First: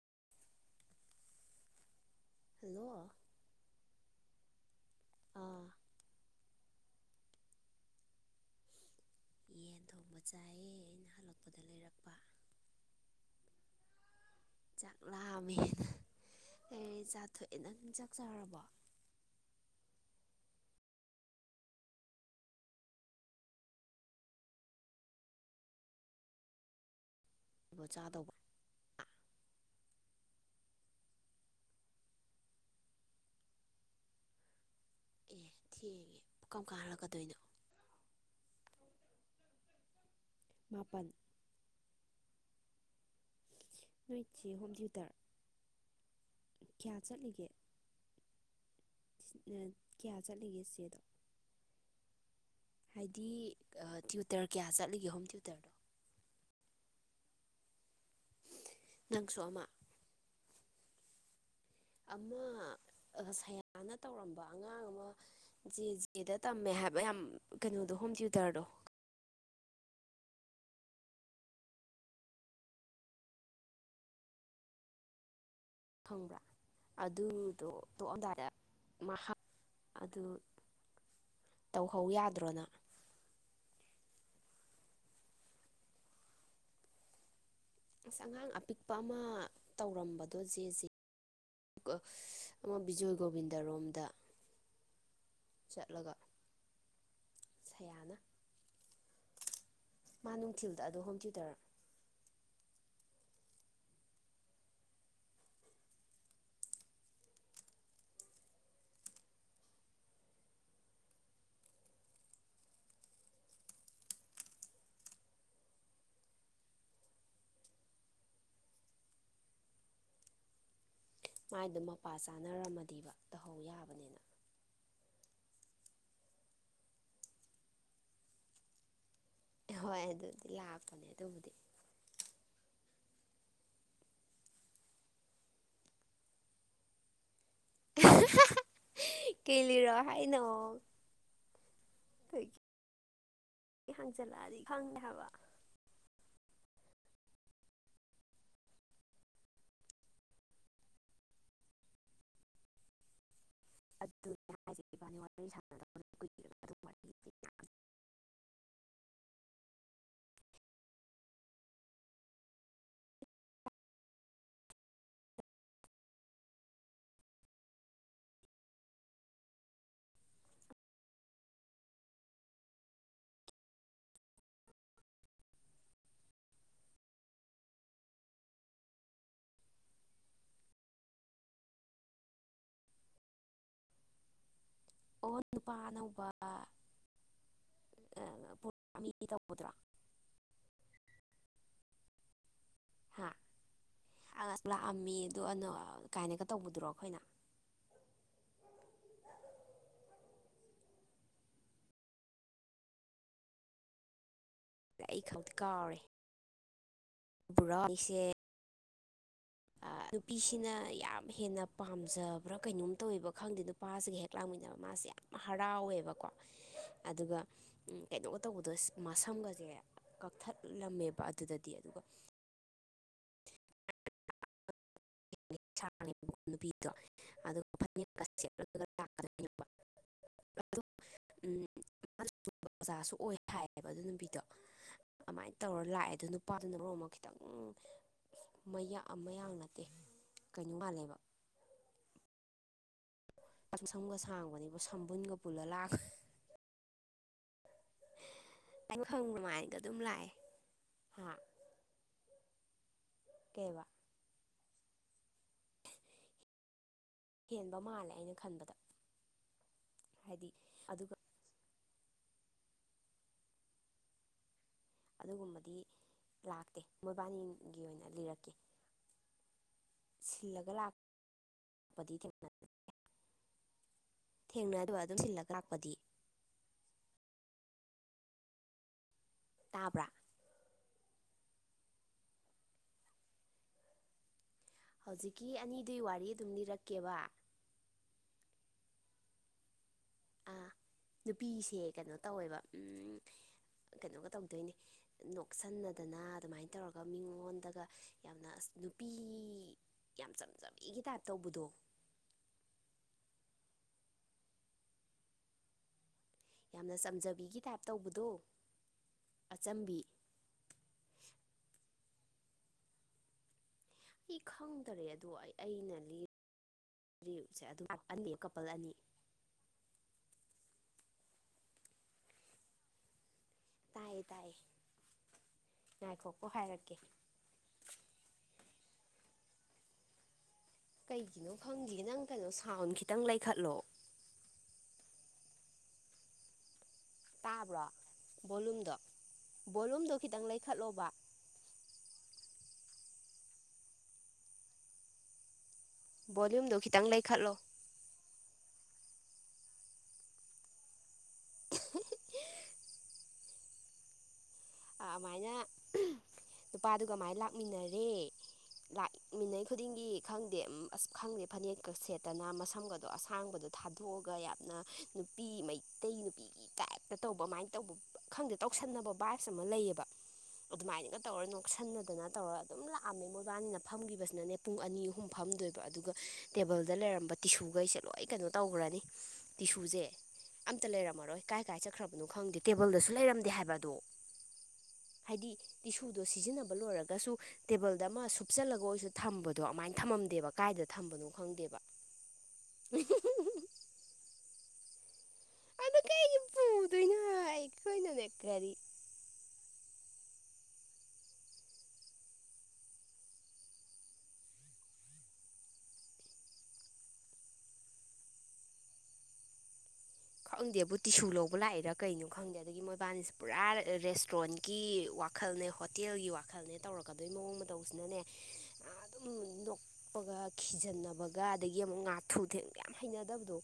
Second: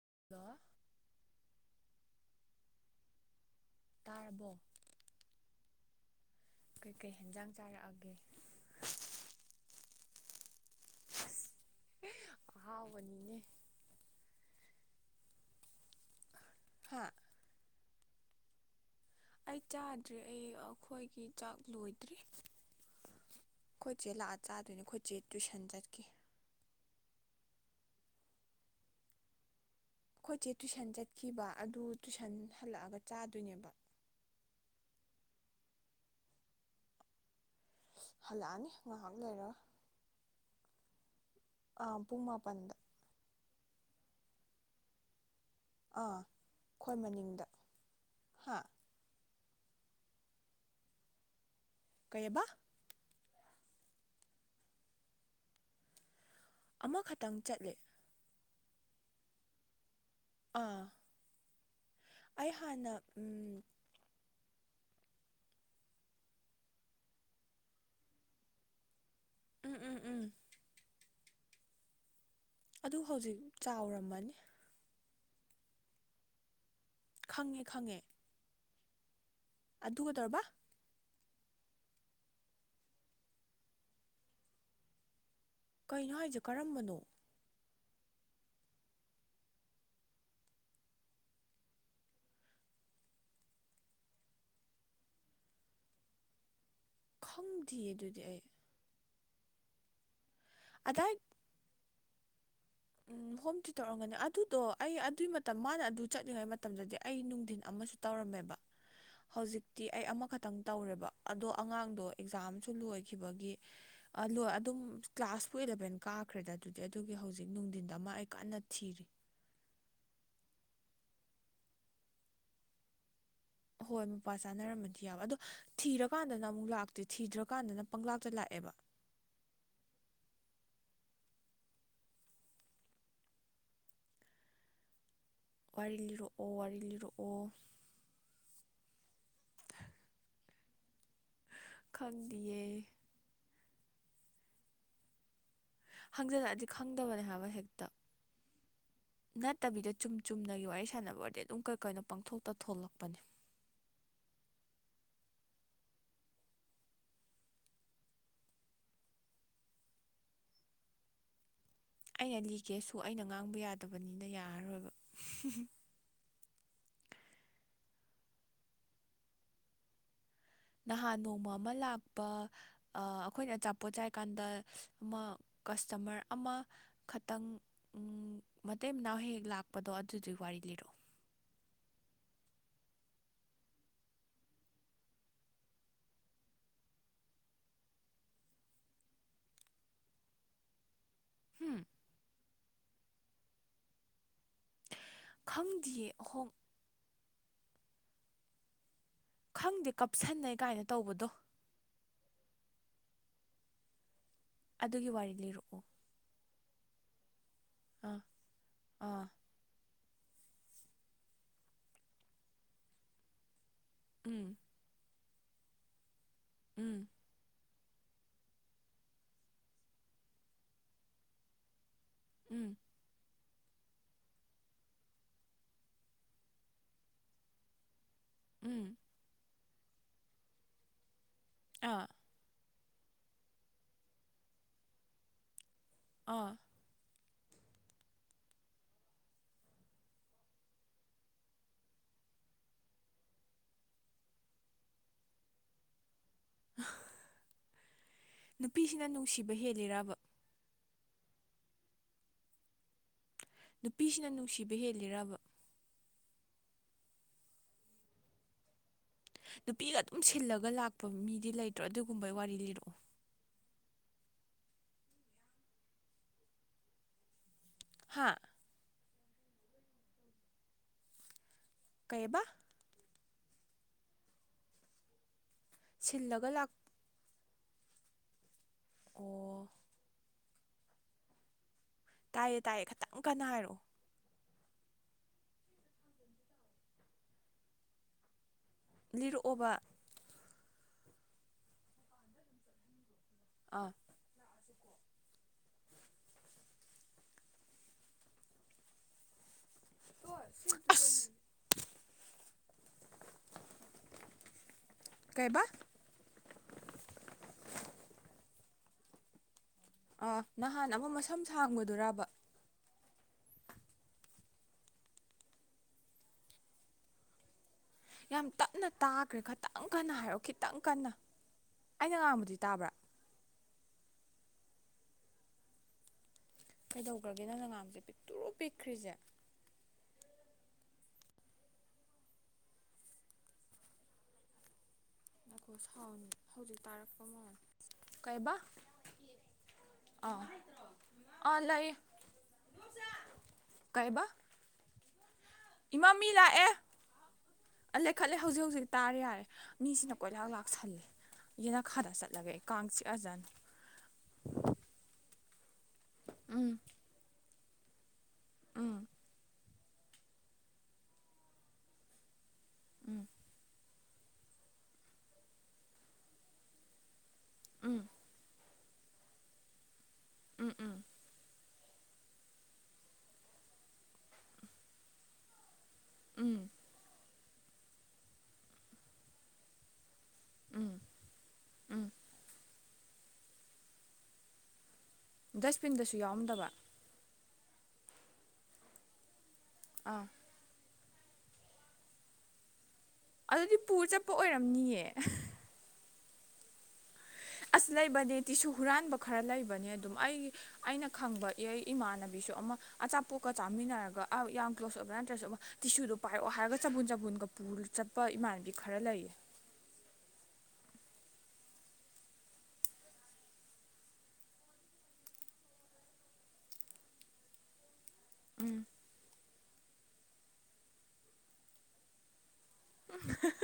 [unintelligible] [inaudible] [inaudible] ꯑꯥ ꯀꯩꯀꯩ ꯍꯦꯟꯖꯥꯡ ꯆꯥꯔꯛꯑꯒꯦ ꯌꯦꯟ ꯊꯣꯡꯕ ꯆꯥꯏꯌꯦ ꯑꯩꯅ ꯍꯜꯂꯛꯄꯗ ꯂꯩꯔꯛꯄ ꯑꯍꯥꯎꯕꯅꯤꯅꯦ ꯆꯥꯛ ꯂꯥꯝꯃꯦꯅ ꯑꯩꯗꯤ ꯍꯥ ꯆꯥꯊꯣꯛꯑꯦꯗ ꯆꯥꯛ ꯆꯔꯕꯣ ꯑꯩ ꯆꯥꯗ꯭ꯔꯦ ꯑꯩ ꯑꯩꯈꯣꯏꯒꯤ ꯆꯥꯛ ꯂꯣꯏꯗ꯭ꯔꯔꯤ ꯑꯩꯈꯣꯏꯆꯦ ꯂꯥꯛꯑ ꯆꯥꯗꯣꯏꯅꯦ ꯑꯩꯈꯣꯏꯆꯦ ꯇꯨꯏꯁꯟ ꯆꯠꯈꯤ ꯑꯗꯨꯒ ꯆꯥꯗꯧꯕ ꯑꯩꯈꯣꯏꯁꯦ ꯇꯨꯏꯁꯟ ꯆꯠꯈꯤꯕ ꯑꯗꯨ ꯇꯨꯏꯁꯟ ꯍꯜꯂꯛꯑꯒ ꯆꯥꯗꯣꯏꯅꯦꯕ ꯑꯦ ꯊꯦꯡꯉꯦ ꯀꯝꯀꯥꯟ ꯍꯜꯂꯛꯀꯗꯣꯏꯅꯣ ꯍꯜꯂꯛꯑꯅꯤ ꯉꯥꯏꯍꯥꯛ ꯂꯩꯔ ꯃꯥꯄꯜ ꯑ ꯄꯨꯡ ꯃꯥꯄꯟꯗ [inaudible] ꯑꯥ ꯀꯌꯥ ꯑꯩꯈꯣꯏ ꯃꯅꯤꯡꯗ ꯆꯠꯂꯤꯒꯦ ꯍꯥ [inaudible] ꯀꯩꯑꯕ ꯍꯥꯏꯗꯤ ꯇ꯭ꯌꯨꯇꯔ ꯀꯌꯥ ꯆꯠꯂꯤꯒꯦ ꯍꯧꯖꯤꯛꯇ ꯑꯃꯈꯛꯇꯪ ꯆꯠꯂꯦ ꯅꯪꯁꯣꯑꯃ ꯑꯥ ꯑꯃ ꯑꯩ ꯍꯥꯟꯅ ꯑ ꯎꯝ ꯁꯌꯥꯅ ꯇꯧꯔꯝꯕ ꯑꯉꯥꯡ ꯑꯃ ꯖꯦ ꯖꯦꯗ ꯇꯝꯃꯦ ꯍꯥꯏꯕ ꯌꯥꯝ ꯀꯩꯅꯣꯗꯣ ꯍꯣꯝ ꯇ꯭ꯌꯨꯇꯔꯗꯣ ꯎꯝ ꯎꯝ ꯎꯝ ꯑꯗꯨ ꯍꯧꯖꯤꯛ ꯆꯥꯎꯔꯝꯃꯅꯤ ꯐꯪꯕ꯭ꯔꯥ ꯈꯪꯉꯦ ꯑꯗꯨꯗꯣ ꯈꯪꯉꯦ ꯇꯣꯛꯑꯝꯗꯥꯏꯗ ꯃꯍꯥꯛ ꯑꯗꯨꯒ ꯑꯗꯨ ꯇꯧꯔꯕ ꯇꯧꯍꯧ ꯌꯥꯗ꯭ꯔꯣꯅ ꯀꯩꯅꯣ ꯍꯥꯏꯁꯦ ꯀꯔꯝꯕꯅꯣ ꯑꯁ ꯑꯉꯥꯡ ꯑꯄꯤꯛꯄ ꯑꯃ ꯇꯧꯔꯝꯕꯗꯣ ꯖꯦ ꯖꯦ ꯑꯃ ꯕꯤꯖꯣꯏ ꯒꯣꯕꯤꯟꯗꯔꯣꯝꯗ ꯆꯠꯂꯒ ꯈꯪ ꯁꯌꯥꯅ ꯃꯥ ꯅꯨꯡꯊꯤꯜꯗ ꯑꯗꯣ ꯍꯣꯝ ꯊ꯭ꯌꯨꯇꯔꯔꯣ ꯎꯝ ꯍꯣꯝ ꯇꯨꯏꯇꯔ ꯑꯣꯏꯔꯝꯒꯅꯤ ꯑꯗꯨꯗꯣ ꯑꯩ ꯑꯗꯨꯏ ꯃꯇꯝ ꯃꯥꯅ ꯑꯗꯨ ꯆꯠꯂꯤꯉꯩ ꯃꯇꯝꯗꯗꯤ ꯑꯩ ꯅꯨꯡꯊꯤꯟ ꯑꯃꯁꯨ ꯇꯧꯔꯝꯃꯦꯕ ꯍꯧꯖꯤꯛꯇꯤ ꯑꯩ ꯑꯃꯈꯛꯇꯪ ꯇꯧꯔꯦꯕ ꯑꯗꯣ ꯑꯉꯥꯡꯗꯣ ꯑꯦꯛꯖꯥꯝꯁꯨ ꯂꯣꯏꯈꯤꯕꯒꯤ ꯂꯣꯏ ꯑꯗꯨꯝ ꯀ꯭ꯂꯥꯁ ꯄꯨ ꯑꯦꯂꯚꯦꯟ ꯀꯥꯈ꯭ꯔꯦꯗ ꯑꯗꯨꯗꯤ ꯑꯗꯨꯒꯤ ꯍꯧꯖꯤꯛ ꯍꯧꯖꯤꯛ ꯅꯨꯡꯊꯤꯟꯗ ꯑꯃ ꯑꯩ ꯀꯟꯅ ꯊꯤꯔꯤ ꯃꯥꯏꯗꯣ ꯃꯄꯥ ꯆꯥꯅꯔꯝꯃꯗꯤꯕ ꯇꯧꯍꯧ ꯌꯥꯏ ꯍꯣꯏ ꯃꯄꯥ ꯆꯥꯅꯔꯝꯃꯗꯤ ꯌꯥꯕ ꯑꯗꯣ ꯊꯤꯔꯀꯥꯟꯗꯅ ꯑꯃꯨꯛ ꯂꯥꯛꯇꯦ ꯊꯤꯗ꯭ꯔꯀꯥꯟꯗꯅ ꯄꯪꯂꯥꯛꯇ ꯂꯥꯛꯑꯦꯕ ꯍꯣꯏ ꯑꯗꯨꯗꯤ ꯂꯥꯛꯄꯅꯦ ꯑꯗꯨꯕꯨꯗꯤ ꯋꯥꯔꯤ ꯂꯤꯔꯛꯑꯣ ꯋꯥꯔꯤ ꯂꯤꯔꯛꯑꯣ ꯀꯩ ꯂꯤꯔꯛꯑꯣ ꯍꯥꯏꯅꯣ ꯀꯩꯒꯤ ꯈꯪꯗꯤꯌꯦ ꯍꯪꯖꯜꯂꯛꯑꯗꯤ ꯈꯪꯗꯦ ꯍꯥꯏꯕ ꯍꯪꯖꯤꯜꯂꯛꯑꯗꯤ ꯈꯪꯗꯕꯅꯦ ꯍꯥꯏꯕ ꯍꯦꯛꯇ ꯅꯠꯇꯕꯤꯗ ꯆꯨꯝ ꯆꯨꯝꯅꯒꯤ ꯋꯥꯔꯤ ꯁꯥꯟꯅꯕ ꯑꯣꯏꯔꯗꯤ ꯑꯗꯨꯝ ꯀꯩ ꯀꯥꯏꯅꯣ ꯄꯡꯊꯣꯛꯇ ꯊꯣꯛꯂꯛꯄꯅꯦ ꯑꯗꯨꯅꯦ [unintelligible] ꯑꯩꯅ ꯂꯤꯒꯦꯁꯨ ꯑꯩꯅ ꯉꯥꯡꯕ ꯌꯥꯗꯕꯅꯤꯅ ꯌꯥꯔꯔꯣꯏꯕ ꯅꯍꯥꯟ ꯅꯣꯡꯃ ꯑꯃ ꯂꯥꯛꯄ ꯑ ꯑꯩꯈꯣꯏꯅ ꯑꯆꯥꯄꯣꯠ ꯆꯥꯏꯀꯥꯟꯗ ꯑꯃ ꯀꯁꯇꯃꯔ ꯑꯃ ꯈꯇꯪ ꯎꯝ ꯃꯇꯩ ꯃꯅꯥꯎ ꯍꯦꯛ ꯍꯦꯛ ꯂꯥꯛꯄꯗꯣ ꯑꯗꯨꯗꯨꯏ ꯋꯥꯔꯤ ꯂꯤꯔꯛꯑꯣ ꯑꯣ ꯅꯨꯄꯥ ꯑꯅꯧꯕ [unintelligible] ꯍꯝ ꯑ ꯂꯥꯛꯑꯝꯃꯤ ꯑꯗꯨ ꯑꯅ ꯈꯪꯗꯤꯌꯦ ꯀꯥꯏꯅꯒ ꯑꯍꯣꯡ ꯇꯧꯕꯗꯨꯔꯣ ꯑꯩꯈꯣꯏꯅ ꯈꯪꯗꯦ ꯀꯞꯁꯟꯅꯩ ꯀꯥꯏꯅ ꯇꯧꯕꯗꯣ ꯑꯗꯨꯒꯤ ꯋꯥꯔꯤ ꯂꯤꯔꯛꯑꯣ ꯄꯨꯔꯥ ꯑꯥ ꯑꯩꯁꯦ ꯑꯥ ꯑ ꯅꯨꯄꯤꯁꯤꯅ ꯌꯥꯝ ꯍꯦꯟꯅ ꯄꯥꯝꯖꯕ꯭ꯔꯥ ꯀꯩꯅꯣꯝ ꯇꯧꯋꯦꯕ ꯈꯪꯗꯦ ꯅꯨꯄꯥꯁꯤꯒ ꯍꯦꯛ ꯎꯝ ꯂꯥꯡꯃꯤꯟꯅꯕ ꯃꯥꯁꯦ ꯌꯥꯝ ꯍꯔꯥꯎꯋꯦꯕꯀꯣ ꯎꯝ ꯑꯗꯨꯒ ꯀꯩꯅꯣꯒ ꯇꯧꯕꯗꯣ ꯃꯁꯝꯒꯁꯦ ꯀꯛꯊꯠꯂꯝꯃꯦꯕ ꯑꯗꯨꯗꯗꯤ ꯑꯗꯨꯒ ꯎꯝ [unintelligible] [unintelligible] ꯎꯝ ꯑꯥ ꯑꯣꯖꯥꯁꯨ ꯑꯣꯏ ꯍꯥꯏꯌꯦꯕ ꯑꯗꯨ ꯅꯨꯄꯤꯗꯣ ꯑꯗꯨꯃꯥꯏꯅ ꯇꯧꯔ ꯂꯥꯛꯑꯦ ꯑꯗꯣ ꯑꯥ ꯅꯨꯄꯥꯗꯨꯅ ꯃꯔꯣꯟ ꯑꯃ ꯇꯪ ꯃꯌꯥ ꯃꯌꯥꯡ ꯅꯠꯇꯦ ꯀꯩꯅꯣ ꯃꯥꯟꯂꯦꯕ ꯃꯁꯝꯒ ꯁꯥꯡꯕꯅꯤꯕꯨ ꯁꯝꯕꯨꯟꯒ ꯄꯨꯜꯂ ꯂꯥꯛ [unintelligible] ꯅꯨꯄꯤꯁꯤꯅ ꯅꯨꯡꯁꯤꯕ [unintelligible] ꯑꯗꯨꯝ ꯍꯦꯜꯂꯤꯔꯕ ꯂꯥꯛꯑꯦ ꯍꯥ [unintelligible] ꯄꯤꯁꯤꯅ ꯅꯨꯡꯁꯤꯕ ꯍꯦꯜꯂꯤꯔꯕ ꯍꯦꯟꯕ ꯃꯥꯜꯂꯦ ꯑꯩꯅ ꯈꯟꯕꯗ ꯅꯨꯄꯤꯒ ꯑꯗꯨꯝ ꯍꯥꯏꯗꯤ ꯁꯤꯜꯂꯒ ꯂꯥꯛꯄ ꯑꯗꯨꯒ ꯃꯤꯗꯤ ꯂꯩꯇ꯭ꯔꯣ ꯑꯗꯨꯒꯨꯝꯕꯩ ꯋꯥꯔꯤ ꯂꯤꯔꯛꯑꯣ ꯑꯗꯨꯒꯨꯝꯕꯗꯤ ꯂꯥꯛꯇꯦ ꯃꯣꯏꯕꯥꯅꯤꯒꯤ ꯑꯣꯏꯅ ꯍꯥ ꯂꯤꯔꯛꯀꯦ ꯁꯤꯜꯂꯒ ꯂꯥꯛ ꯄꯗꯤ ꯀꯩꯕ ꯊꯦꯡꯅ [unintelligible] ꯊꯦꯡꯅꯗꯕ ꯑꯗꯨꯝ ꯁꯤꯜꯂꯒ ꯂꯥꯛꯄꯗꯤ ꯁꯤꯜꯂꯒ ꯂꯥꯛ ꯑꯣ ꯇꯥꯕ꯭ꯔꯥ ꯇꯥꯏꯌꯦ ꯇꯥꯏꯌꯦ ꯈꯤꯇꯪ ꯀꯟꯅ ꯍꯥꯏꯔꯣꯑꯣ ꯍꯧꯖꯤꯛꯀꯤ ꯑꯅꯤꯗꯨꯏ ꯋꯥꯔꯤ ꯑꯗꯨꯝ ꯂꯤꯔꯛꯀꯦꯕ ꯂꯤꯔꯛꯑꯣꯕ ꯑꯥ ꯅꯨꯄꯤꯁꯦ ꯀꯩꯅꯣ ꯇꯧꯋꯦꯕ ꯎꯝ ꯑꯥ ꯀꯩꯅꯣꯒ ꯇꯧꯗꯣꯏꯅꯤ ꯅꯣꯛꯁꯟꯅꯗꯅ ꯑꯗꯨꯃꯥꯏꯅ ꯇꯧꯔꯒ ꯃꯤꯉꯣꯟꯗꯒ ꯌꯥꯝꯅ ꯑꯁ ꯅꯨꯄꯤ ꯌꯥꯝ ꯆꯝꯖꯥꯕꯤꯒꯤ ꯇꯥꯏꯞ ꯑꯁ ꯇꯧꯕꯗꯣ ꯀꯩꯑꯕꯥ ꯌꯥꯝꯅ ꯆꯝꯖꯥꯕꯤꯒꯤ ꯇꯥꯏꯞ ꯇꯧꯕꯗꯣ ꯑꯆꯝꯕꯤ ꯑꯥ ꯅꯍꯥꯟ ꯑꯃ ꯃꯁꯝ ꯁꯥꯡꯕꯗꯨꯔꯕ ꯏ ꯈꯪꯗꯔꯦ ꯑꯗꯣ ꯑꯩ ꯑꯩꯅ ꯂꯤ ꯂꯤꯁꯦ ꯑꯗꯨ [unintelligible] ꯌꯥꯝ ꯇꯞꯅ ꯇꯥꯒ꯭ꯔꯦ ꯈꯥꯇꯪ ꯀꯟꯅ ꯍꯥꯏꯔꯛꯑꯣ ꯈꯤꯇꯪ ꯀꯟꯅ ꯑꯩꯅ ꯉꯥꯡꯕꯗꯤ ꯇꯥꯕ꯭ꯔꯥ ꯇꯥꯏ ꯇꯥꯏ ꯉꯥꯏꯈꯣꯀꯣ ꯍꯥꯏꯔꯛ ꯒꯔꯥꯒꯦ ꯅꯪꯅ ꯉꯥꯡꯕꯖꯦ ꯄꯤꯛꯇꯔꯨ ꯄꯤꯛꯈ꯭ꯔꯤꯖꯦ ꯀꯩꯒꯤꯅꯣ ꯈꯪꯗꯦ ꯅꯪ ꯀꯩꯅꯣ ꯁꯥꯎꯟ ꯈꯤꯇꯪ ꯂꯩꯈꯠꯂꯣ ꯀꯣ ꯁꯥꯎꯟ ꯍꯧꯖꯤꯛ ꯇꯥꯔꯛ ꯇꯥꯕ꯭ꯔꯣ ꯕꯣꯂꯨꯝꯗꯣ ꯕꯣꯂꯨꯝꯗꯣ ꯑꯥ ꯈꯤꯇꯪ ꯂꯩꯈꯠꯂꯣꯕ ꯑꯥ ꯂꯩ ꯀꯩꯕ ꯏꯃꯥ ꯃꯤ ꯂꯥꯛꯑꯦ ꯕꯣꯂꯨꯝꯗꯣ ꯈꯤꯇꯪ ꯂꯩꯈꯠꯂꯣ ꯑꯥ ꯂꯩꯈꯠꯂꯦ ꯍꯧꯖꯤꯛ ꯍꯧꯖꯤꯛ ꯇꯥꯔꯦ ꯌꯥꯔꯦ ꯃꯤꯁꯤꯅ ꯀꯣꯏꯂꯥ ꯂꯥꯛꯁꯜꯂꯦ ꯌꯦꯅꯈꯥꯗ ꯆꯠꯂꯒꯦ ꯑꯩ ꯀꯥꯡ ꯆꯤꯛꯑꯖꯟ ꯑꯥ ꯑꯃꯥꯏꯅ ꯎꯝ ꯅꯨꯄꯥꯗꯨꯒ ꯃꯥꯏ ꯂꯥꯛꯃꯤꯟꯅꯔꯦ ꯎꯝ ꯂꯥꯛꯃꯤꯟꯅꯩ ꯈꯨꯗꯤꯡꯒꯤ ꯈꯪꯗꯦ ꯑꯁ ꯈꯪꯗꯦ ꯐꯅꯦꯛꯀꯥ ꯁꯦꯠꯇꯅ ꯃꯁꯝꯒꯗꯣ ꯎꯝ ꯑꯁꯥꯡꯕꯗꯣ ꯊꯥ ꯊꯣꯛꯑꯒ ꯌꯥꯝꯅ ꯅꯨꯄꯤ ꯃꯩꯇꯩ ꯅꯨꯄꯤ ꯇꯥꯏꯞꯇ ꯇꯧꯕ ꯑꯃꯥꯏꯅ ꯇꯧꯕ ꯎꯝ ꯈꯪꯗꯦ ꯇꯧꯁꯟꯅꯕ ꯕꯥꯏꯞ ꯑꯃ ꯂꯩꯌꯦꯕ ꯎꯝ ꯎꯝ ꯑꯗꯨꯃꯥꯏꯅꯒ ꯇꯧꯔꯅꯨ ꯁꯟꯅꯗꯅ ꯇꯧꯔꯒ ꯑꯗꯨꯝ ꯂꯥꯛꯑꯝꯃꯦ ꯃꯣꯏꯕꯥꯅꯤꯅ ꯐꯝꯒꯤꯕꯁꯤꯅꯅꯦ ꯄꯨꯡ ꯑꯅꯤ ꯑꯍꯨꯝ ꯐꯝꯗꯣꯏ ꯕ ꯑꯗꯨꯒ ꯎꯝ ꯇꯦꯕꯜꯗ ꯂꯩꯔꯝꯕ ꯇꯤꯁꯨꯒꯩꯁꯦ ꯂꯣꯏ ꯀꯩꯅꯣ ꯇꯧꯒ꯭ꯔꯅꯤ ꯇꯤꯁꯨꯖꯦ ꯑꯝꯇ ꯂꯩꯔꯝꯃꯔꯣꯏ ꯀꯥꯏ ꯀꯥꯏ ꯎꯝ ꯆꯠꯈ꯭ꯔꯕꯅꯣ ꯈꯪꯗꯦ ꯇꯦꯕꯜꯗꯁꯨ ꯂꯩꯔꯝꯗꯦ ꯍꯥꯏꯕ ꯑꯗꯣ ꯍꯥꯏꯗꯤ ꯗꯁꯕꯤꯟꯗꯁꯨ ꯇꯤꯁꯨꯗꯣ ꯌꯥꯎꯔꯝꯗꯕ ꯁꯤꯖꯤꯟꯅꯕ ꯂꯣꯏꯔꯒꯁꯨ ꯇꯦꯕꯜꯗ ꯑꯃ ꯁꯨꯞꯆꯜꯂꯒ ꯑꯣꯏꯁꯨ ꯊꯝꯕꯗꯣ ꯑꯃꯥꯏꯟ ꯑꯥ ꯊꯝꯃꯝꯗꯦꯕ ꯀꯥꯏꯗ ꯊꯝꯕꯅꯣ ꯈꯪꯗꯦꯕ ꯑꯗꯨꯗꯤ ꯄꯨ ꯆꯠꯄ ꯑꯣꯏꯔꯝꯅꯤꯌꯦ ꯑꯗꯨ ꯀꯩꯒꯤ ꯄꯨꯗꯣꯏꯅꯣ ꯍꯥꯏꯕ ꯑꯁ ꯂꯩꯕꯅꯦ ꯇꯤꯁꯨ ꯍꯨꯔꯥꯟꯕ ꯈꯔ ꯂꯩꯕꯅꯦ ꯑꯗꯨꯝ ꯑꯩ ꯑꯩꯅ ꯈꯪꯕ ꯏ ꯏꯃꯥꯟꯅꯕꯤꯁꯨ ꯑꯃ ꯑꯆꯥꯄꯣꯠꯀ ꯆꯥꯃꯤꯟꯅꯔꯒ ꯑ ꯌꯥꯝ ꯀ꯭ꯂꯣꯁ ꯑꯣꯏꯕ ꯅꯠꯇ꯭ꯔꯁꯨ ꯑꯃ ꯇꯤꯁꯨꯗꯣ ꯄꯥꯏꯔꯛꯑꯣ ꯍꯥꯏꯔꯒ ꯆꯝꯕꯨꯨꯟ ꯆꯝꯕꯨꯨꯟꯒ ꯄꯨꯔ ꯆꯠꯄ ꯏꯃꯥꯟꯅꯕꯤ ꯈꯔ ꯂꯩꯌꯦ ꯈꯪꯗꯦꯕꯨ ꯇꯤꯁꯨ ꯂꯧꯕ ꯂꯥꯛꯏꯔꯥ ꯀꯩꯅꯣ ꯈꯪꯗꯦ ꯑꯗꯒꯤ ꯃꯣꯏꯕꯥꯅꯤꯁꯦ ꯄꯨꯔꯥ ꯔꯦꯁꯇ꯭ꯔꯨꯔꯦꯟꯀꯤ ꯋꯥꯛ ꯋꯥꯈꯜꯅꯦ ꯍꯣꯇꯦꯜꯒꯤ ꯋꯥꯈꯜꯅꯦ ꯇꯧꯔꯛꯀꯗꯣꯏ ꯃꯑꯣꯡ ꯃꯇꯧꯁꯤꯅꯅꯦ ꯎꯝ ꯑꯗꯨꯝ ꯅꯣꯛꯄꯒ ꯈꯤꯖꯤꯟꯅꯕꯒ ꯑꯗꯒꯤ ꯑꯃꯨꯛ ꯉꯥꯊꯨ ꯊꯦꯡ ꯌꯥꯝ ꯍꯩꯅꯗꯕꯗꯣ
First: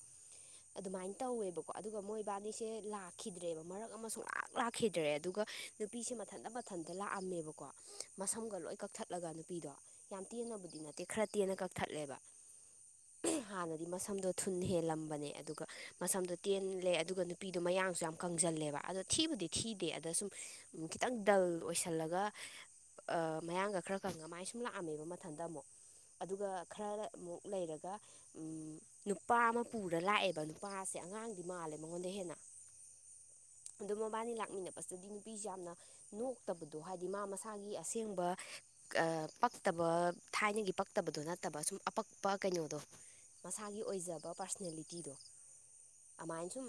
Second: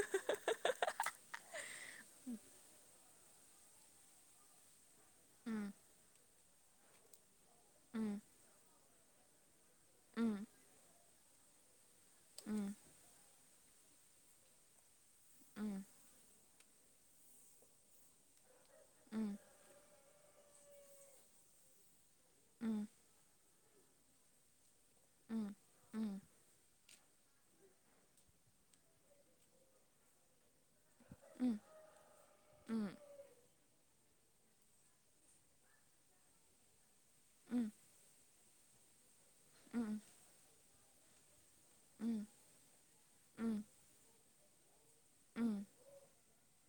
ꯑꯗꯨꯃꯥꯏꯅ ꯇꯧꯋꯦꯕꯀꯣ ꯑꯗꯨꯒ ꯃꯣꯏ ꯕꯥꯅꯤꯁꯦ ꯂꯥꯛꯈꯤꯗ꯭ꯔꯦꯕ ꯃꯔꯛ ꯑꯃ ꯁꯨꯡꯂꯥꯛ ꯂꯥꯛꯈꯤꯗ꯭ꯔꯦ ꯑꯗꯨꯒ ꯎꯝ ꯅꯨꯄꯤꯁꯦ ꯃꯊꯟꯇ ꯃꯊꯟꯇ ꯂꯥꯛꯑꯝꯃꯦꯕꯀꯣ ꯎꯝ ꯃꯁꯝꯒ ꯂꯣꯏ ꯀꯛꯊꯠꯂꯒ ꯅꯨꯄꯤꯗꯣ ꯌꯥꯝ ꯎꯝ ꯇꯦꯟꯅꯕꯨꯗꯤ ꯅꯠꯇꯦ ꯈꯔ ꯇꯦꯟꯅ ꯀꯛꯊꯠꯂꯦꯕ ꯎꯝ ꯍꯥꯟꯅꯗꯤ ꯃꯁꯝꯗꯣ ꯊꯨꯟ ꯍꯦꯜꯂꯝꯕꯅꯦ ꯑꯗꯨꯒ ꯎꯝ ꯃꯁꯝꯗꯣ ꯇꯦꯜꯂꯦ ꯑꯗꯨꯒ ꯅꯨꯄꯤꯗꯣ ꯃꯌꯥꯡꯁꯨ ꯌꯥꯝ ꯀꯪꯖꯜꯂꯦꯕ ꯑꯗꯣ ꯎꯝ ꯊꯤꯕꯨꯗꯤ ꯊꯤꯗꯦ ꯑꯗ ꯁꯨꯝ ꯈꯤꯇꯪ ꯗꯜ ꯑꯣꯏꯁꯜꯂꯒ ꯎꯝ ꯑ ꯃꯌꯥꯡꯒ ꯈꯔ ꯀꯪꯉ ꯃꯥꯏ ꯁꯨꯝ ꯁꯨꯝ ꯂꯥꯛꯑꯝꯃꯦꯕ ꯃꯊꯟꯇ ꯑꯃꯨꯛ ꯑꯗꯨꯒ ꯈꯔꯒ ꯑꯃꯨꯛ ꯂꯩꯔꯒ ꯅꯨꯄꯥ ꯑꯃ ꯄꯨꯔ ꯂꯥꯛꯑꯦꯕ ꯅꯨꯄꯥꯁꯦ ꯑꯉꯥꯡꯗꯤ ꯃꯥꯜꯂꯦ ꯃꯉꯣꯟꯗꯩ ꯍꯦꯟꯅ ꯑꯗꯣ ꯃꯕꯥꯅꯤ ꯂꯥꯛꯃꯤꯟꯅꯕꯁꯤꯗꯤ ꯅꯨꯄꯤꯁꯦ ꯌꯥꯝꯅ ꯅꯣꯛꯇꯕꯗꯣ ꯍꯥꯏꯗꯤ ꯃꯥ ꯃꯁꯥꯒꯤ ꯑꯁꯦꯡꯕ ꯑ ꯄꯛꯇꯕ ꯊꯥꯏꯅꯒꯤ ꯄꯛ ꯇꯕꯗꯣ ꯅꯠꯇꯕ ꯁꯨꯝ ꯑꯄꯛꯄ ꯀꯩꯅꯣꯗꯣ ꯃꯁꯥꯒꯤ ꯑꯣꯏꯖꯕ ꯄꯥꯔꯁꯣꯅꯦꯂꯤꯇꯤꯗꯣ ꯑꯃꯥꯏ ꯁꯨꯝ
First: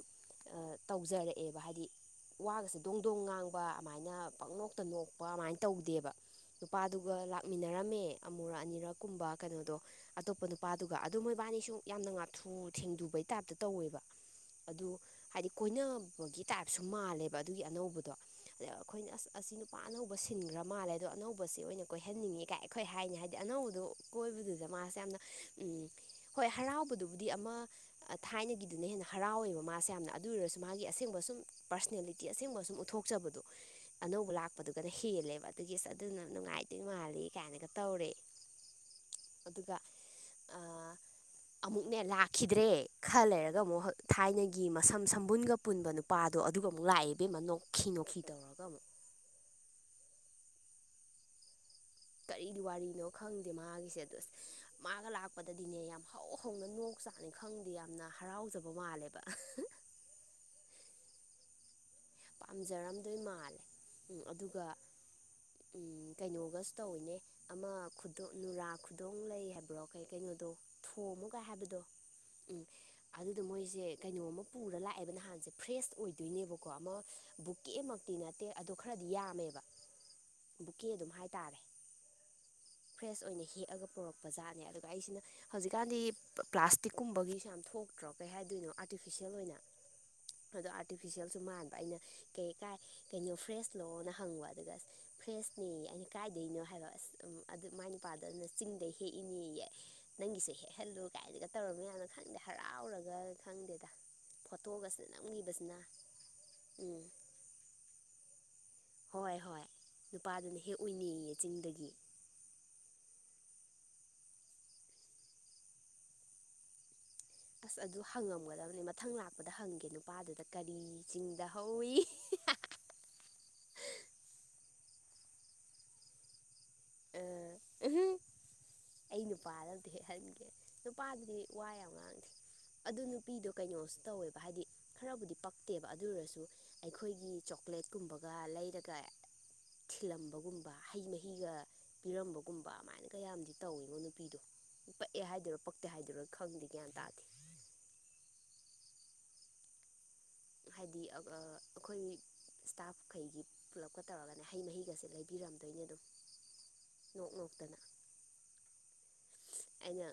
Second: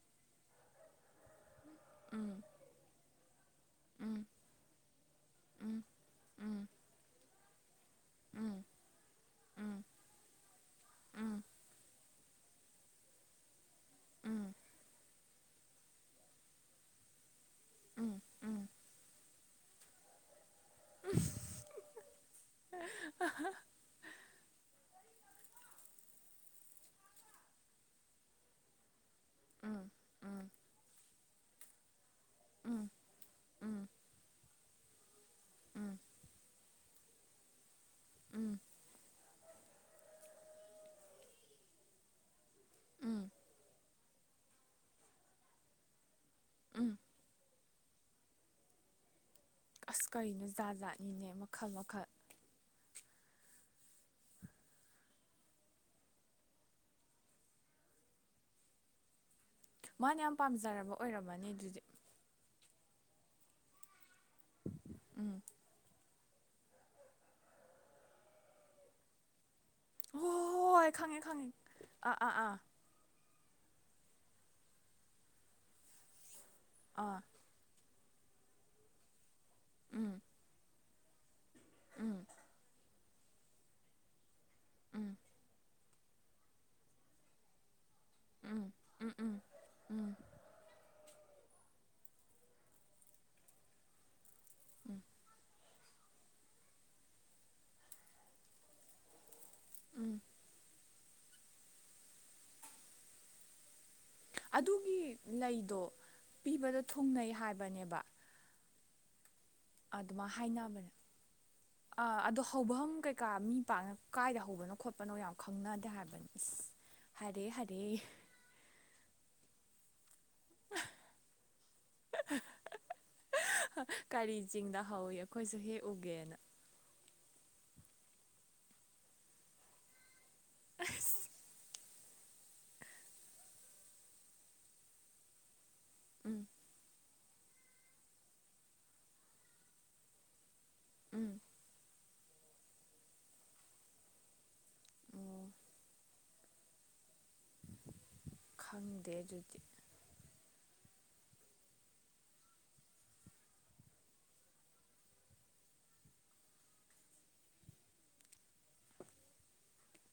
ꯇꯧꯖꯔꯛꯑꯦꯕ ꯍꯥꯏꯗꯤ ꯋꯥꯒꯁꯦ ꯗꯣꯡ ꯗꯣꯡ ꯉꯥꯡꯕ ꯑꯃꯥꯏꯅ ꯄꯪꯅꯣꯛꯇ ꯅꯣꯛꯄ ꯑꯗꯨꯃꯥꯏꯅ ꯇꯧꯗꯦꯕ ꯅꯨꯄꯥꯥꯗꯨꯒ ꯂꯥꯛ ꯃꯤꯟꯅꯔꯝꯃꯦ ꯑꯃꯨꯔꯛ ꯑꯅꯤꯔꯛ ꯀꯨꯝꯕ ꯀꯩꯅꯣꯗꯣ ꯑꯇꯣꯞꯄ ꯅꯨꯄꯥꯗꯨꯒ ꯑꯗꯨ ꯃꯣꯏꯕꯥꯅꯤꯁꯨ ꯌꯥꯝꯅ ꯉꯥꯛ ꯊꯨ ꯊꯦꯡꯗꯨꯕꯩ ꯇꯥꯏꯞꯇ ꯇꯧꯋꯦꯕ ꯑꯗꯨ ꯍꯥꯏꯗꯤ ꯀꯣꯏꯅꯕꯒꯤ ꯇꯥꯏꯞꯁꯨ ꯃꯥꯜꯂꯦꯕ ꯑꯗꯨꯒꯤ ꯑꯅꯧꯕꯗꯣ ꯑꯗ ꯑꯩꯈꯣꯏꯅ ꯑꯁ ꯑꯁꯤ ꯅꯨ ꯄꯥ ꯑꯅꯧꯕ ꯁꯤꯟꯈ꯭ꯔ ꯃꯥꯜꯂꯦ ꯑꯗꯣ ꯑꯅꯧꯕꯁꯤ ꯑꯣꯏꯅ ꯀꯣꯏꯍꯟꯅꯤꯡꯉꯤ ꯀꯥꯏ ꯑꯩꯈꯣꯏ ꯍꯥꯏꯅꯤ ꯍꯥꯏꯗꯤ ꯑꯅꯧꯕꯗꯨ ꯀꯣꯏꯕꯗꯨꯗ ꯃꯥꯁꯦ ꯌꯥꯝꯅ ꯎꯝ ꯍꯣꯏ ꯍꯔꯥꯎꯕꯗꯨꯕꯨꯗꯤ ꯑꯃ ꯊꯥꯏꯅꯒꯤꯗꯨꯅ ꯍꯦꯟꯅ ꯍꯔꯥꯎꯋꯦꯕ ꯃꯥꯁꯦ ꯌꯥꯝꯅ ꯑꯗꯨ ꯑꯣꯏꯔꯁꯨ ꯃꯥꯒꯤ ꯑꯁꯦꯡꯕ ꯁꯨꯝ ꯄꯥꯔꯁꯅꯦꯂꯤꯇꯤ ꯑꯁꯦꯡꯕ ꯁꯨꯝ ꯎꯠꯊꯣꯛꯆꯕꯗꯣ ꯑꯅꯧꯕ ꯂꯥꯛꯄꯗꯨꯒꯅ ꯍꯦꯜꯂꯦꯕ ꯑꯗꯨꯒꯤ ꯑꯗꯨꯅ ꯅꯨꯡꯉꯥꯏꯗꯣꯏ ꯃꯥꯜꯂꯤ ꯀꯥꯏꯅꯒ ꯇꯧꯔꯦ ꯎꯝ ꯑꯗꯨꯒ ꯑ ꯑꯃꯨꯛꯅꯦ ꯂꯥꯛꯈꯤꯗ꯭ꯔꯦ ꯈꯔ ꯂꯩꯔꯒ ꯑꯃꯨꯛ ꯊꯥꯏꯅꯒꯤ ꯃꯁꯝ ꯁꯝꯕꯨꯟꯒ ꯄꯨꯟꯕ ꯅꯨꯄꯥꯗꯣ ꯑꯗꯨꯒ ꯑꯃꯨꯛ ꯂꯥꯛꯑꯦ ꯏꯕꯦꯝꯃ ꯅꯣꯡ ꯈꯤ ꯅꯣꯛꯈꯤ ꯇꯧꯔꯒ ꯑꯃꯨꯛ ꯑꯁ ꯀꯔꯤꯅꯣ ꯖꯥꯠ ꯖꯥꯠꯅꯤꯅꯦ ꯃꯈꯜ ꯃꯈꯜ ꯀꯔꯤꯗꯤ ꯋꯥꯔꯤꯅꯣ ꯈꯪꯗꯦ ꯃꯥꯒꯤꯁꯦ ꯑꯗꯣ ꯃꯥꯒ ꯂꯥꯛꯄꯗꯗꯤꯅꯦ ꯌꯥꯝ ꯍꯧ ꯍꯧꯅ ꯅꯣꯛ ꯎꯆꯥꯛꯅꯤ ꯈꯪꯗꯦ ꯌꯥꯝꯅ ꯍꯔꯥꯎꯖꯕ ꯃꯥꯜꯂꯦꯕ ꯃꯥꯅ ꯌꯥꯝ ꯄꯥꯝꯖꯔꯕ ꯑꯣꯏꯔꯝꯃꯅꯤ ꯑꯗꯨꯗꯤ ꯄꯥꯝꯖꯔꯝꯗꯣꯏ ꯃꯥꯜꯂꯦ ꯎꯝ ꯑꯗꯨꯒ ꯎꯝ ꯀꯩꯅꯣꯒꯁꯨ ꯇꯧꯋꯤꯅꯦ ꯑꯃ ꯈꯨꯗꯣ ꯅꯨꯔꯥ ꯈꯨꯗꯣꯡ ꯂꯩ ꯍꯥꯏꯕ꯭ꯔꯣ ꯀꯩ ꯀꯩꯅꯣꯗꯣ ꯍꯣꯏ ꯍꯣꯏ ꯍꯣꯏ ꯈꯪꯉꯦ ꯊꯣꯝꯃꯨꯒ ꯈꯪꯉꯦ ꯍꯥꯏꯕꯗꯣ ꯑꯥ ꯑꯥ ꯑꯥ ꯎꯝ ꯑꯗꯨꯗꯣ ꯃꯣꯏꯁꯦ ꯀꯩꯅꯣꯝꯃ ꯄꯨꯔ ꯂꯥꯛꯑꯦꯕ ꯅꯍꯥꯟꯁꯦ ꯐ꯭ꯔꯦꯁ ꯑꯣꯏꯗꯣꯏꯅꯦꯕꯀꯣ ꯑꯃ ꯑꯥ ꯕꯨꯛꯀꯦꯃꯛꯇꯤ ꯅꯠꯇꯦ ꯑꯗꯣ ꯈꯔꯗꯤ ꯌꯥꯝꯃꯦꯕ ꯎꯝ ꯄꯨꯛꯀꯦ ꯑꯗꯨꯝ ꯍꯥꯏꯇꯥꯔꯦ ꯎꯝ ꯐ꯭ꯔꯦꯁ ꯑꯣꯏꯅ ꯍꯦꯛꯑꯒ ꯄꯨꯔꯛꯄꯖꯥꯠꯅꯦ ꯑꯗꯨꯒ ꯎꯝ ꯑꯩꯁꯤꯅ ꯍꯧꯖꯤꯛ ꯍꯧꯖꯤꯛ ꯀꯥꯟꯗꯤ ꯄ꯭ꯂꯥꯁꯇꯤꯛꯀꯨꯝꯕꯒꯤꯁꯦ ꯌꯥꯝ ꯊꯣꯛꯇ꯭ꯔꯣ ꯀꯩ ꯎꯝ ꯍꯥꯏꯗꯣꯏꯅꯣ ꯎꯝ ꯑꯥꯔꯇꯤꯐꯤꯁꯦꯜ ꯎꯝ ꯑꯣꯏꯅ ꯎꯝ ꯑꯗꯣ ꯑꯥꯔꯇꯤꯐꯤꯁꯦꯜꯁꯨ ꯃꯥꯟ ꯑꯩꯅ ꯀꯩ ꯀꯥꯏ ꯀꯩꯅꯣ ꯐ꯭ꯔꯦꯁꯂꯣꯅ ꯍꯪꯕ ꯑꯗꯨꯒ ꯎꯝ ꯐ꯭ꯔꯦꯁ ꯅꯦ ꯑꯩꯅ ꯀꯥꯏꯗꯅꯣ ꯍꯥꯏꯕ ꯑꯁ ꯑꯗꯨ ꯃꯥꯏ ꯅꯨꯄꯥꯗꯨꯅ ꯆꯤꯡꯗꯩ ꯍꯦꯛꯏꯅꯦꯌꯦ ꯎꯝ ꯅꯪꯒꯤꯁꯨ ꯍꯦꯛꯍꯜꯂꯨ ꯀꯥꯏꯗꯒ ꯇꯧꯔꯃꯤ ꯌꯥꯅꯣ ꯈꯪꯗꯦ ꯍꯔꯥꯎꯔꯒ ꯈꯪꯗꯦꯗ ꯐꯣꯇꯣꯒꯁꯦ ꯅꯝꯒꯤꯕꯁꯤꯅ ꯄꯤꯕꯗꯣ ꯊꯨꯡꯅꯩ ꯍꯥꯏꯕꯅꯦꯕ ꯍꯣꯏ ꯍꯣꯏ ꯑꯗꯨꯃꯥꯏꯅ ꯅꯨꯄꯥꯗꯨꯅ ꯍꯦꯛ ꯍꯥꯏꯅꯕꯅꯦ ꯑꯣꯏꯅꯩꯌꯦ ꯆꯤꯡꯗꯒꯤ ꯑꯥ ꯑꯗꯣ ꯍꯧꯐꯝ ꯀꯩꯀꯥ ꯃꯤ ꯄꯥꯛꯅ ꯀꯥꯏꯗ ꯍꯧꯕꯅꯣ ꯈꯣꯠꯄꯅꯣ ꯌꯥꯝ ꯈꯪꯅꯗꯦ ꯍꯥꯏꯕꯅꯤ ꯏꯁ ꯍꯥꯏꯔꯦ ꯑꯁ ꯍꯥꯏꯔꯦ ꯑꯗꯨ ꯍꯪꯉꯝꯒꯗꯕꯅꯤ ꯃꯊꯪ ꯂꯥꯛꯄꯗ ꯍꯪꯒꯦ ꯅꯨꯄꯥꯗꯨꯗ ꯀꯔꯤ ꯆꯤꯡꯗ ꯍꯧꯋꯤ ꯀꯔꯤ ꯆꯤꯡꯗ ꯍꯧꯋ ꯑꯩꯈꯣꯏꯁꯨ ꯍꯦꯛ ꯎꯒꯦꯅ ꯑꯥ ꯎꯝ ꯑꯩ ꯅꯨꯄꯥꯗ ꯑꯝꯇꯥ ꯍꯦꯛꯍꯟꯒꯦ ꯑꯁ ꯅꯨꯄꯥꯗꯨꯗꯤ ꯋꯥ ꯌꯥꯝ ꯥꯑꯥ ꯑꯗꯨ ꯅꯨꯄꯤꯗꯣ ꯀꯩꯅꯣꯁꯨ ꯇꯧꯋꯦꯕ ꯍꯥꯏꯗꯤ ꯈꯔꯕꯨꯗꯤ ꯄꯛꯇꯦꯕ ꯑꯗꯨ ꯎꯝ ꯑꯣꯏꯔꯁꯨ ꯑꯩꯈꯣꯏꯒꯤ ꯆꯣꯀ꯭ꯂꯦꯠꯀꯨꯝꯕꯒ ꯂꯩꯔꯒ ꯊꯤꯜꯂꯝꯕꯒꯨꯝꯕ ꯍꯩ ꯎꯝ ꯃꯍꯤꯒ ꯄꯤꯔꯝꯕꯒꯨꯝꯕ ꯑꯗꯨꯃꯥꯏꯅꯒ ꯌꯥꯝꯗꯤ ꯇꯧꯋꯤꯉꯣ ꯅꯨꯄꯤꯗꯣ ꯄꯛꯑꯦ ꯑꯣ ꯍꯥꯏꯗꯣꯏꯔꯣ ꯄꯛꯇꯦ ꯍꯥꯏꯗꯣꯏꯔꯣ ꯈꯪꯗꯦ ꯒ꯭ꯌꯥꯟ ꯇꯥꯗꯦ ꯈꯪꯗꯦ ꯑꯗꯨꯗꯤ ꯍꯥꯏꯗꯤ ꯑꯥ ꯑꯩꯈꯣꯏ ꯏꯁꯇꯥꯐꯈꯩꯒꯤ ꯄꯨꯂꯞꯀ ꯇꯧꯔꯒꯅꯦ ꯍꯩ ꯃꯍꯤꯒꯁꯦ ꯂꯩꯕꯤꯔꯝꯗꯣꯏꯅꯦ ꯑꯗꯨꯝ ꯅꯣꯛ ꯅꯣꯛꯇꯅ ꯑꯩꯅ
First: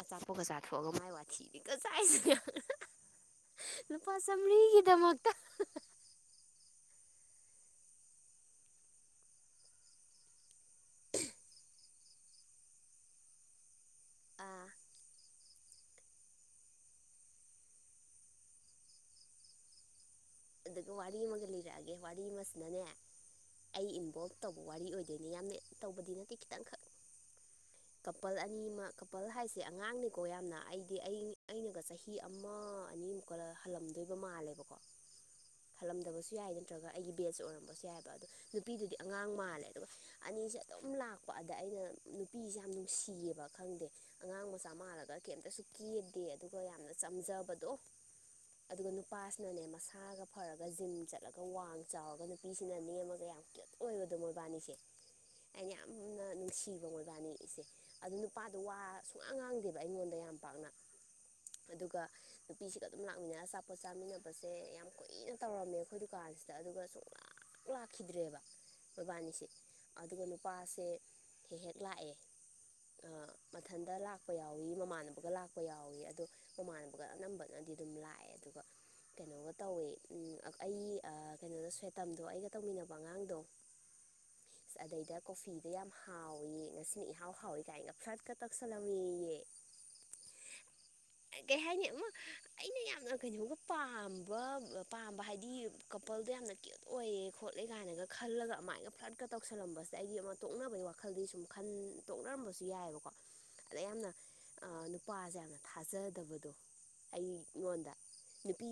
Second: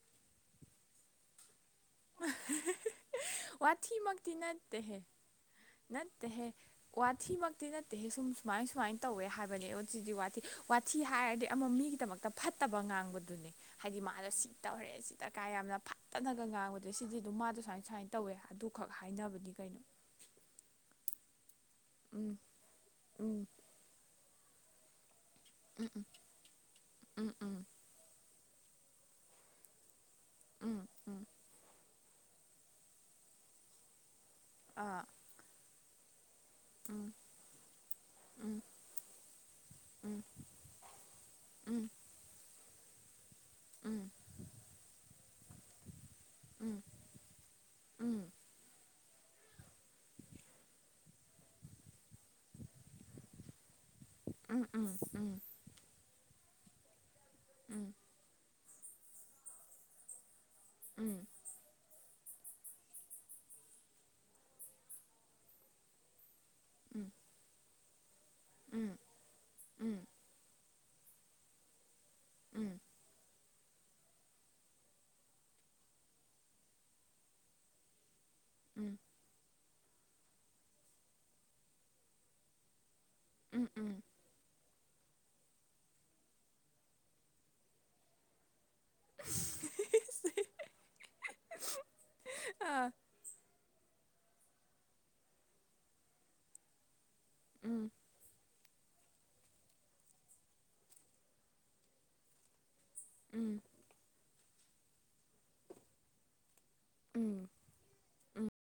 ꯑꯆꯥꯄꯣꯠꯀ ꯆꯥꯥꯊꯣꯛꯑꯒ ꯃꯥꯏ ꯋꯥꯔꯤ ꯊꯤꯔꯒ ꯆꯥꯏꯅ ꯋꯥꯊꯤꯃꯛꯇꯤ ꯅꯠꯇꯦꯍꯦ ꯆꯥꯝꯃꯔꯤꯒꯤꯗꯃꯛꯇ ꯅꯠꯇꯦꯍꯦ ꯋꯥꯊꯤꯃꯛꯇꯤ ꯅꯠꯇꯦꯍꯦ ꯁꯨꯝ ꯁꯨꯃꯥꯏ ꯁꯨꯃꯥꯏꯅ ꯇꯧꯋꯦ ꯍꯥꯏꯕꯅꯦ ꯎꯆꯤꯖꯤ ꯋꯥꯊꯤ ꯋꯥꯊꯤ ꯍꯥꯏꯔꯗꯤ ꯑꯃ ꯃꯤꯒꯤꯗꯃꯛ ꯑꯐꯠꯇꯕ ꯉꯥꯡꯕꯗꯨꯅꯦ ꯍꯥꯏꯗꯤ ꯃꯥꯗꯣ ꯁꯤ ꯑꯥ ꯇꯧꯔꯦ ꯁꯤ ꯀꯥꯏ ꯌꯥꯝꯅ ꯐꯠꯇꯅꯒ ꯉꯥꯡꯕꯗꯣ ꯑꯗꯩ ꯁꯤꯗꯤ ꯗꯨꯝ ꯃꯥꯗꯣ ꯁꯨꯃꯥꯏꯅ ꯁꯨꯃꯥꯏꯅ ꯇꯧꯋꯦ ꯑꯗꯨꯈꯛ ꯍꯥꯏꯅꯕꯅꯤ ꯀꯩꯅꯣ ꯑꯗꯨꯒ ꯋꯥꯔꯤ ꯑꯃꯒ ꯂꯤꯔꯛꯑꯒꯦ ꯋꯥꯔꯤ ꯎꯝ ꯑꯃꯁꯤꯅꯅꯦ ꯎꯝ ꯑꯩ ꯏꯟꯚꯣꯜꯕ ꯇꯧꯕ ꯋꯥꯔꯤ ꯑꯣꯏꯗꯣꯏꯅꯦ ꯌꯥꯝꯅ ꯇꯧꯕꯗꯤ ꯅꯠꯇꯦ ꯈꯤꯇꯪꯈꯛ ꯎꯝ ꯎꯝ ꯀꯄꯜ ꯑꯅꯤ ꯑꯃ ꯀꯄꯜ ꯍꯥꯏꯁꯦ ꯑꯉꯥꯡꯅꯤꯀꯣ ꯌꯥꯝꯅ ꯎꯝ ꯑꯩꯗꯤ ꯎꯝ ꯎꯝ ꯑꯩ ꯑꯩꯅꯒ ꯆꯍꯤ ꯑꯃ ꯑꯅꯤꯃꯛ ꯀ ꯍꯜꯂꯝꯗꯣꯏꯕ ꯃꯥꯜꯂꯦꯕꯣ ꯑꯥ ꯍꯜꯂꯝꯗꯕꯁꯨ ꯌꯥꯏ ꯅꯠꯇ꯭ꯔꯒ ꯑꯩꯒꯤ ꯎꯝ ꯕꯦꯠꯖ ꯑꯣꯏꯔꯝꯕꯁꯨ ꯌꯥꯏꯕ ꯑꯗꯥ ꯎꯝ ꯅꯨꯄꯤꯗꯨꯗꯤ ꯑꯉꯥꯡ ꯃꯥꯜꯂꯦ ꯑꯗꯨꯒ ꯎꯝ ꯑꯅꯤꯁꯦ ꯑꯗꯨꯝ ꯂꯥꯛꯄ ꯑꯗꯥ ꯑꯩꯅ ꯎꯝ ꯅꯨꯄꯤꯁꯦ ꯌꯥꯝ ꯅꯨꯡꯁꯤꯌꯦꯕ ꯈꯪꯗꯦ ꯎꯝ ꯑꯉꯥꯡ ꯃꯆꯥ ꯃꯥꯜꯂꯒ ꯀꯩꯝꯇꯁꯨ ꯀꯦꯗꯦ ꯗꯦ ꯑꯗꯨꯒ ꯎꯝ ꯎꯝ ꯌꯥꯝꯅ ꯆꯝꯖꯕꯗꯣ ꯎꯝ ꯑꯗꯨꯒ ꯅꯨ ꯅꯨꯄꯥꯁꯤꯅꯅꯦ ꯃꯁꯥꯒ ꯐꯔꯒ ꯖꯤꯝ ꯆꯠꯂꯒ ꯋꯥꯡ ꯆꯥꯎꯔꯒ ꯅꯨꯄꯤꯁꯤꯅ ꯅꯦꯝ ꯑꯃꯒ ꯌꯥꯝ ꯀꯨꯠ ꯑꯣꯏꯕꯗꯣ ꯎꯝ ꯃꯣꯏꯕꯥꯅꯤꯁꯦ ꯎꯝ ꯎꯝ ꯎꯝ ꯎꯝ ꯎꯝ ꯎꯝ ꯑꯩꯅ ꯌꯥꯝꯅ ꯅꯨꯡꯁꯤꯕ ꯃꯣꯏꯕꯥꯅꯤꯁꯦ ꯑꯗꯨ ꯅꯨꯄꯥ ꯋꯥ ꯁꯨꯡꯉꯥꯡ ꯉꯥꯡꯗꯦꯕ ꯑꯩꯉꯣꯟꯗ ꯌꯥꯝ ꯄꯥꯛꯅ ꯎꯝ ꯑꯗꯨꯒ ꯅꯨꯄꯤꯁꯤꯒ ꯑꯗꯨꯝ ꯂꯥꯛꯃꯤꯟꯅꯔ ꯑꯆꯥꯄꯣꯠ ꯆꯥꯃꯤꯟꯅꯕꯁꯦ ꯌꯥꯝ ꯀꯨꯏꯅ ꯇꯧꯔꯝꯃꯦ ꯑꯩꯈꯣꯏ ꯗꯨꯀꯥꯟꯁꯤꯗ ꯑꯗꯨꯒ ꯁꯨꯡ ꯂꯥꯛ ꯂꯥꯛꯈꯤꯗ꯭ꯔꯦꯕ ꯃꯣꯏꯕꯥꯅꯤꯁꯦ ꯑꯗꯨꯒ ꯅꯨꯄꯥꯁꯦ ꯍꯦꯛ ꯍꯦꯛ ꯂꯥꯛꯑꯦ ꯎꯝ ꯃꯊꯟꯇ ꯂꯥꯛꯄ ꯌꯥꯎꯋꯤ ꯃꯃꯥꯟꯅꯕꯒ ꯂꯥꯛꯄ ꯌꯥꯎꯏ ꯑꯗꯣ ꯃꯃꯥꯟꯅꯕꯒ ꯑꯅꯝꯕꯅꯗꯤ ꯑꯗꯨꯝ ꯂꯥꯛꯑꯦ ꯑꯗꯨꯒ ꯀꯩꯅꯣꯒ ꯇꯧꯋꯦ ꯎꯝ ꯑꯩ ꯑ ꯀꯩꯅꯣꯗ ꯁ꯭ꯋꯦꯇꯝꯗꯣ ꯑꯩꯒ ꯇꯧꯃꯤꯟꯅꯕ ꯑꯉꯥꯡꯗꯣ ꯎꯝ ꯎꯝ ꯎꯝ ꯎꯝ ꯑꯗꯩꯗ ꯀꯣꯐꯤꯗꯣ ꯌꯥꯝ ꯍꯥꯎꯏꯤ ꯉꯁꯤꯅ ꯏꯍꯥꯎ ꯍꯥꯎꯋ ꯀꯥꯏꯅꯒ ꯐ꯭ꯂꯠꯀ ꯇꯛꯁꯜꯂꯝꯑꯦꯌꯦ ꯀꯩ ꯍꯥꯏꯅꯤ ꯑꯝ ꯑꯩꯅ ꯑꯥ ꯌꯥꯝꯅ ꯀꯩꯅꯣꯒ ꯄꯥꯝꯕ ꯄꯥꯝꯕ ꯍꯥꯏꯗꯤ ꯀꯣꯄꯜꯗꯣ ꯌꯥꯝꯅ ꯀ꯭ꯌꯨꯠ ꯑꯣꯏꯌꯦ ꯈꯣꯠꯂꯦ ꯎꯝ ꯀꯥꯏꯅꯒ ꯈꯜꯂꯒ ꯑꯗꯨꯃꯥꯏꯅ ꯐ꯭ꯂꯠꯀ ꯇꯧꯁꯜꯂꯝꯕꯁꯦ ꯑꯩꯒꯤ ꯑꯃ ꯇꯣꯛꯅꯕꯒꯤ ꯋꯥꯈꯜꯗꯤ ꯁꯨꯝ ꯈꯟ ꯇꯣꯛꯅꯔꯝꯕꯁꯨ ꯌꯥꯏꯑꯦꯕꯀꯣ ꯎꯝ ꯑꯗ ꯌꯥꯝꯅ ꯅꯨꯄꯥꯁꯦ ꯌꯥꯝꯅ ꯊꯥꯖꯗꯕꯗꯣ ꯎꯝ ꯎꯝ ꯑꯩꯉꯣꯟꯗ ꯎꯝ ꯅꯨꯄꯤ